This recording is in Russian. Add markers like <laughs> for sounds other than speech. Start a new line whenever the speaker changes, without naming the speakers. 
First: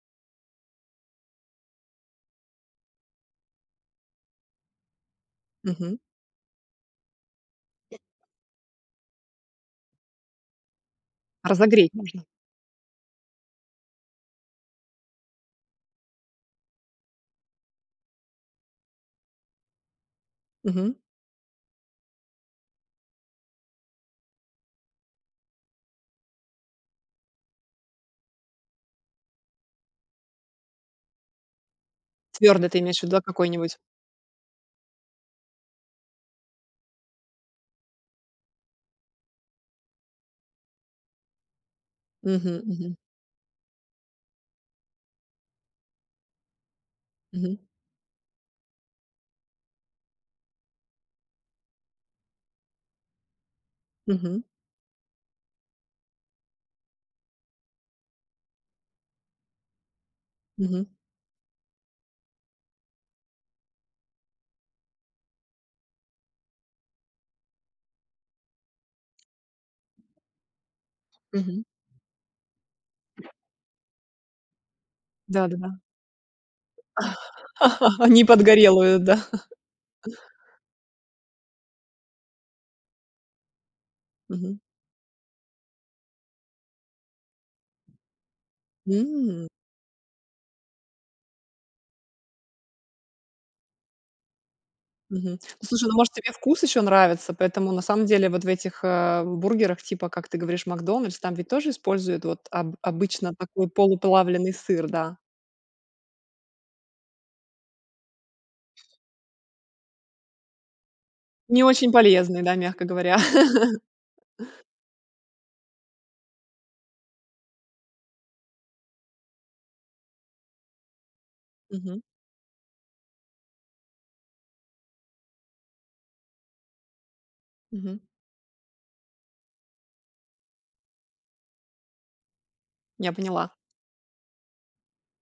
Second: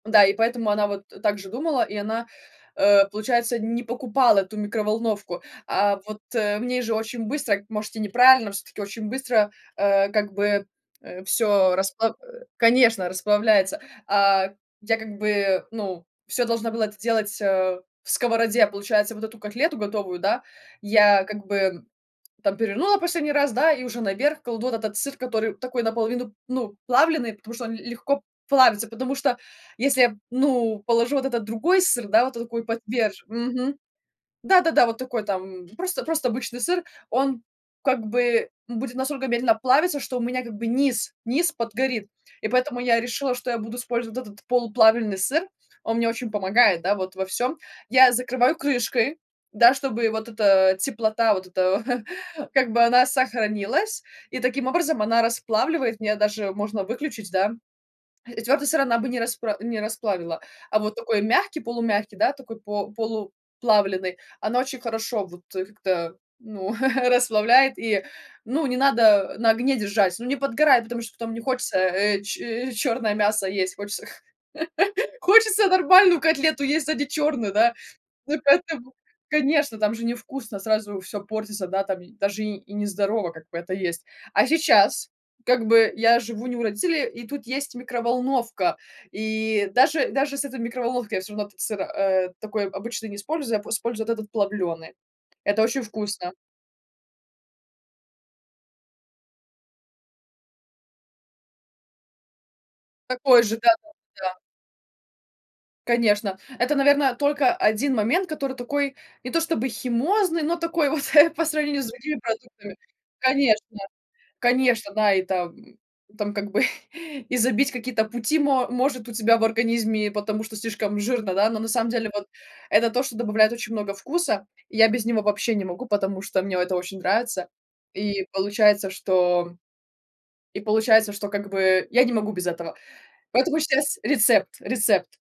Да, и поэтому она вот, э, так же думала, и она, э, получается, не покупала эту микроволновку. А
Мгм.
вот, э, в ней же очень быстро, может и неправильно, всё-таки очень быстро, э, как бы, э, всё
Разогреть
расплав
нужно.
э, конечно, расплавляется. А, я как бы, ну, всё должна была это сделать, э, в сковороде, получается, вот эту котлету готовую, да,
Мгм.
я как бы, м, там перевернула последний раз, да, и уже наверх кладу вот этот сыр, который такой наполовину, ну, плавленый, потому что он ль легко плавится. Потому что если я, п ну, положу вот этот другой сыр, да, вот, э, такой
Твердый ты имеешь в виду, а,
потверже Мгм.
какой-нибудь?
Да-да-да, вот такой там просто, просто обычный сыр, он как бы будет настолько медленно плавиться, что у меня как бы низ низ подгорит. И
Мгм.
поэтому
Мгм.
я решила, что я буду использовать вот этот полуплавельный сыр. Он мне очень помогает, да, вот во всём.
Мгм.
Я закрываю крышкой, да, чтобы вот эта теплота, вот эта <chuckles> как бы она сохранилась, и
Мгм.
таким образом она расплавливает. Мне даже можно выключить, да, и твёрдый сыр она бы не распра не расплавила, а
Мгм.
вот такой мягкий, полумягкий, да. Такой по полуплавленый, она очень хорошо вот, э, как-то, ну, <chuckles> расслабляет, и, ну, не надо, а, на огне держать. Ну, не подгорает, потому что потом не
Мгм.
хочется, э, чи чёрное мясо есть, хочется, х <chuckles> хочется
Да-да-да.
нормальную котлету есть, а не чёрную, да?
<laughs> Не
Ну и к этому
подгорелую, да? <chuckles>
конечно, там же не вкусно, сразу всё портится, да, там и даже, и, и не здорово, как бы, это есть. А
Мгм.
сейчас, как бы, я живу не у родителей, и тут есть микроволновка,
М.
и даже даже с этой микроволновкой я всё равно этот сыр, э, такой обычно не использую, п использую вот этот плавлёный.
Мгм. Ну,
Это очень
слушай, ну, может, тебе
вкусно.
вкус ещё нравится, поэтому на самом деле вот в этих, э, в бургерах, типа, как ты говоришь, "Макдональдс", там ведь тоже используют вот об обычно
Такой же,
такой
да-да-да.
полуплавленый сыр, да.
Конечно. Это, наверно, только 1 момент, который такой не то чтобы химозный, но такой вот, э, по
Не
сравнению с
очень
другими
полезный, да,
продуктами.
мягко говоря.
Конечно
<laughs>
конечно, да, и там, м, там как бы <chuckles> и забить какие-то пути мо может у тебя в организме, и потому что слишком жирно, да, но на самом
Мгм.
деле вот это то, что добавляет очень много вкуса. И я без него вообще не могу, потому что мне это очень нравится.
Мгм.
И получается, что и получается, что, как бы, я не могу без этого.
Я поняла.
Поэтому щас рецепт рецепт.